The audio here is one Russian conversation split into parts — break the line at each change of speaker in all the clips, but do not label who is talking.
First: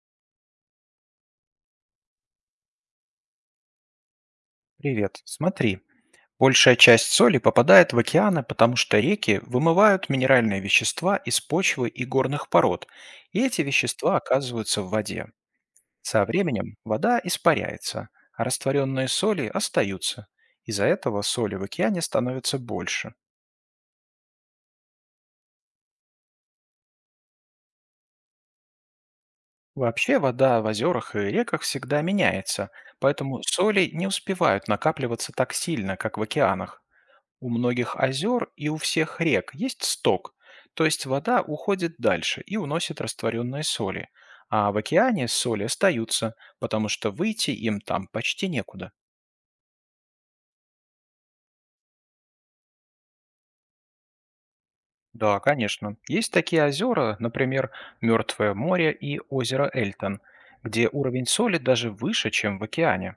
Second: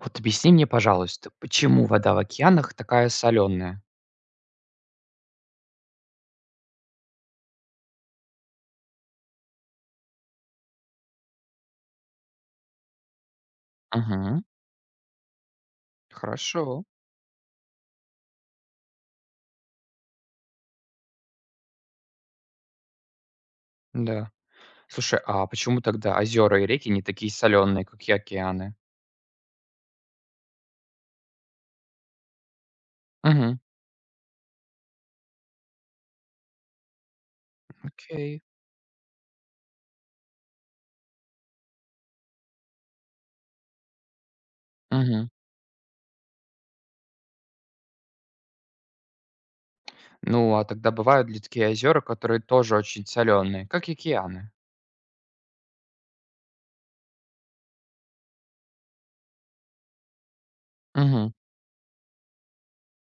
Вот объясни мне, пожалуйста, почему вода в океанах такая соленая?
Привет. Смотри, большая часть соли попадает в океаны, потому что реки вымывают минеральные вещества из почвы и горных пород, и эти вещества
Мгм.
оказываются в воде. Со временем
Хорошо.
вода испаряется, а растворенные соли остаются. Из-за этого соли в океане становится больше.
Да. Слушай, а почему тогда озера и реки не такие соленые, как и океаны?
Вообще вода в озерах и реках всегда меняется, поэтому
Мгм.
соли не успевают накапливаться так сильно, как в океанах. У многих
Окей.
озер и у всех рек есть сток, то есть вода уходит дальше и уносит растворенные соли, а в океане
Мгм.
соли остаются, потому что выйти им там почти некуда.
Ну, а тогда бывают ли такие озера, которые тоже очень соленые, как и океаны?
Да, конечно. Есть такие озера, например, Мертвое море и озеро Эльтон, где уровень
Мгм.
соли даже выше, чем в океане.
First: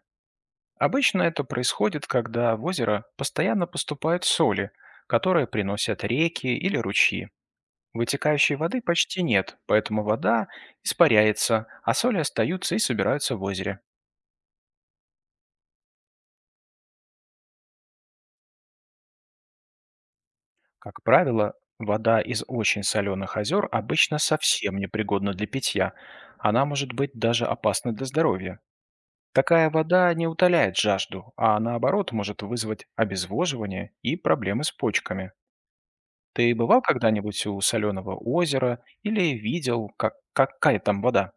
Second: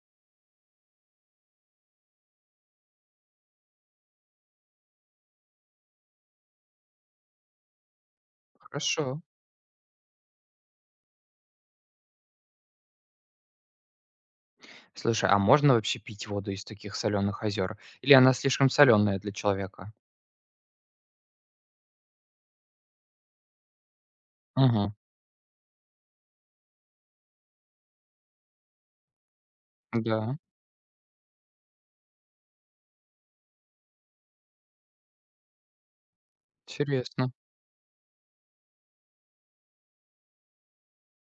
Обычно это происходит, когда в озеро постоянно поступают соли, которые приносят реки или ручьи. Вытекающей воды почти
Хорошо.
нет, поэтому вода испаряется, а соли остаются и собираются в озере.
Слушай, а можно вообще пить воду из таких соленых озер? Или она слишком соленая для человека?
Как правило, вода из очень соленых озер обычно совсем
Угу.
непригодна для питья. Она может быть даже опасна для здоровья. Такая вода не
Да.
утоляет жажду, а наоборот может вызвать обезвоживание и проблемы с почками. Ты бывал
Интересно.
когда-нибудь у соленого озера или видел, как, какая там вода?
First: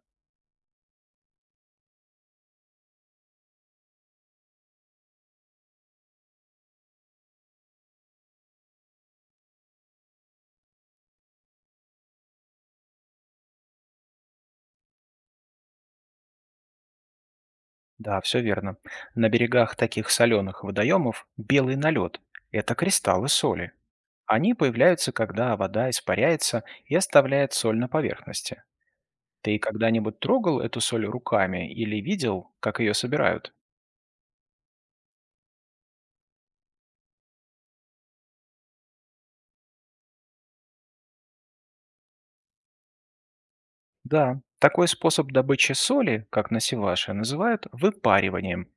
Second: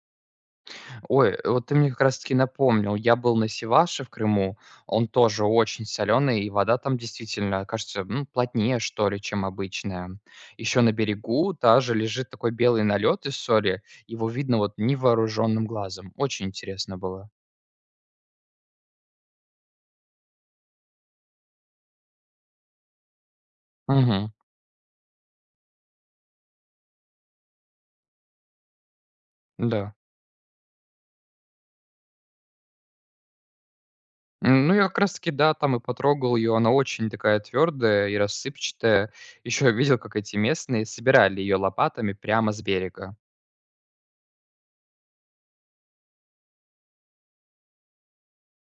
Ой, вот ты мне как раз таки напомнил. Я был на Севаше в Крыму. Он тоже очень соленый, и вода там действительно кажется, ну, плотнее, что ли, чем обычная. Еще на берегу даже лежит такой белый налет из соли. Его видно вот невооруженным глазом. Очень интересно было.
Да, все верно. На берегах таких соленых водоемов белый налет– это кристаллы соли.
Мгм.
Они появляются, когда вода испаряется и оставляет соль на поверхности. Ты
Да.
когда-нибудь трогал эту соль руками или видел, как ее собирают?
М, ну, я как раз таки, да, там и потрогал ее. Она очень такая твердая и рассыпчатая. Еще видел, как эти местные собирали ее лопатами прямо с берега.
Да, такой способ добычи соли, как на Севаше, называют выпариванием.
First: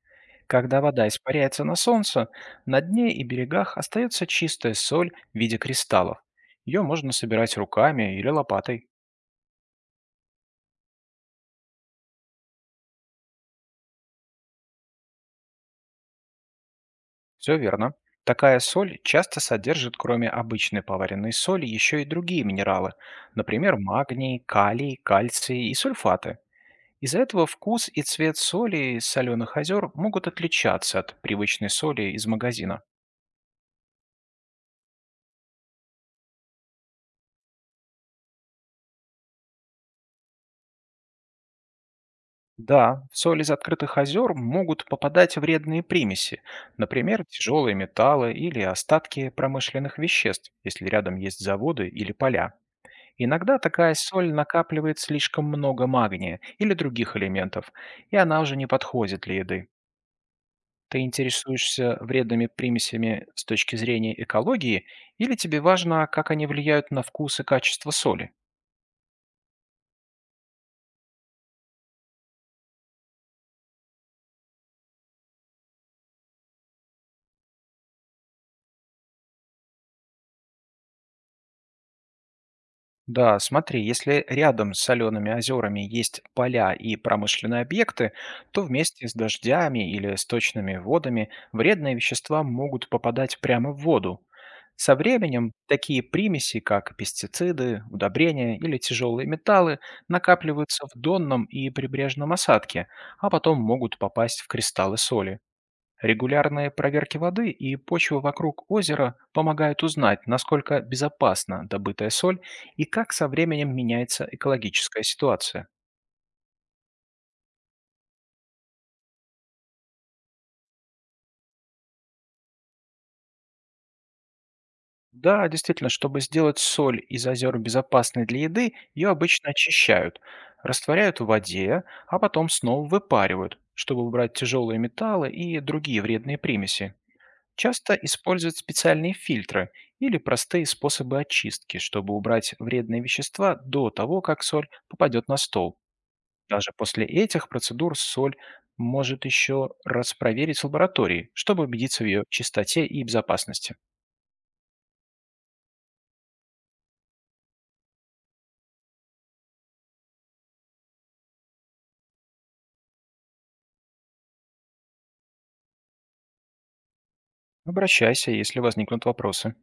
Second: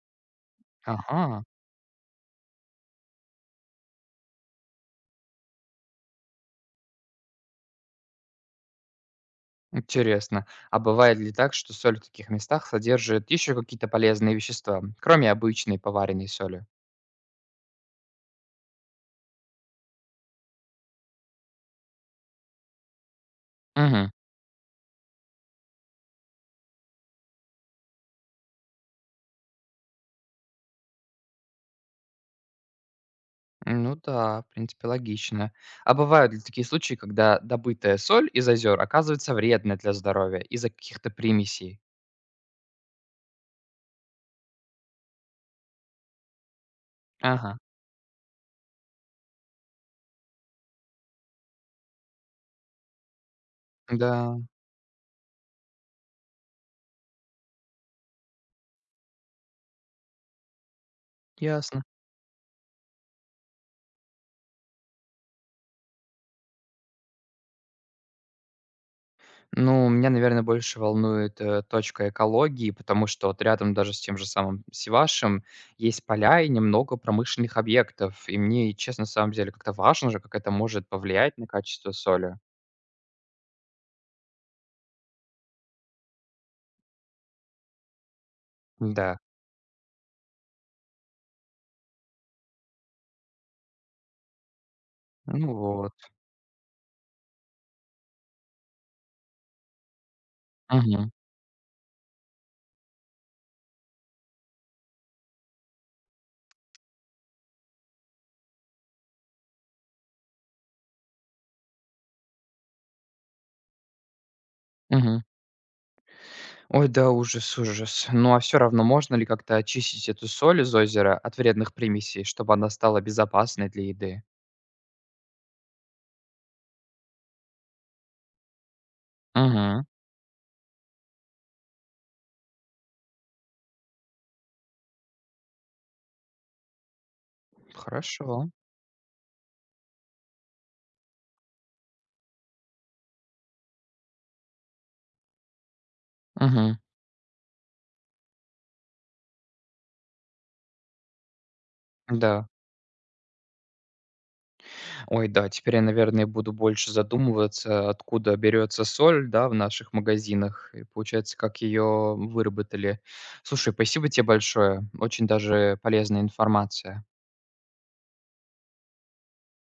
Когда вода
Ага.
испаряется на солнце, на дне и берегах остается чистая соль в виде кристаллов. Ее можно собирать руками или лопатой.
Интересно. А бывает ли так, что соль в таких местах содержит еще какие-то полезные вещества, кроме обычной поваренной соли?
Все верно. Такая соль часто содержит, кроме обычной поваренной соли, еще и другие минералы, например,
Угу.
магний, калий, кальций и сульфаты. Из-за этого вкус и цвет соли из соленых озер могут отличаться от привычной соли из магазина.
Ну да, в принципе, логично. А бывают ли такие случаи, когда добытая соль из озер оказывается вредной для здоровья из-за каких-то примесей?
Да, в соль из открытых озер могут попадать вредные примеси, например,
Ага.
тяжелые металлы или остатки промышленных веществ, если рядом есть заводы или поля. Иногда такая соль
Да,
накапливает слишком много магния или других элементов, и она уже не подходит для еды. Ты
ясно.
интересуешься вредными примесями с точки зрения экологии, или тебе важно, как они влияют на вкус и качество соли?
Ну, меня, наверное, больше волнует, точка экологии, потому что вот рядом даже с тем же самым Севашем есть поля и немного промышленных объектов. И мне, честно, на самом деле как-то важно же, как это может повлиять на качество соли.
Да, смотри, если рядом с солеными озерами есть поля и промышленные объекты, то вместе с
Да,
дождями или сточными водами вредные вещества могут попадать прямо в воду. Со временем
ну вот.
такие примеси, как пестициды, удобрения или тяжелые металлы, накапливаются в
Мгм.
донном и прибрежном осадке, а потом могут попасть в кристаллы соли. Регулярные проверки воды и почвы вокруг озера помогают узнать, насколько безопасна добытая соль и как со временем меняется экологическая
Мгм.
ситуация.
Ой, да, ужас, ужас. Ну, а все равно можно ли как-то очистить эту соль из озера от вредных примесей, чтобы она стала безопасной для еды?
Да, действительно, чтобы сделать соль из озер безопасной для еды, ее обычно
Мгм.
очищают, растворяют в воде, а потом снова выпаривают, чтобы убрать тяжелые металлы и другие вредные примеси. Часто
Хорошо.
используют специальные фильтры или простые способы очистки, чтобы убрать вредные вещества до того, как соль попадет на стол. Даже
Мгм.
после этих процедур соль может еще раз проверить в лаборатории, чтобы убедиться в ее
Да.
чистоте и безопасности.
Ой, да, теперь я, наверное, буду больше задумываться, откуда берется соль, да, в наших магазинах, и получается, как ее выработали. Слушай, спасибо тебе большое, очень даже полезная информация.
Обращайся, если возникнут вопросы.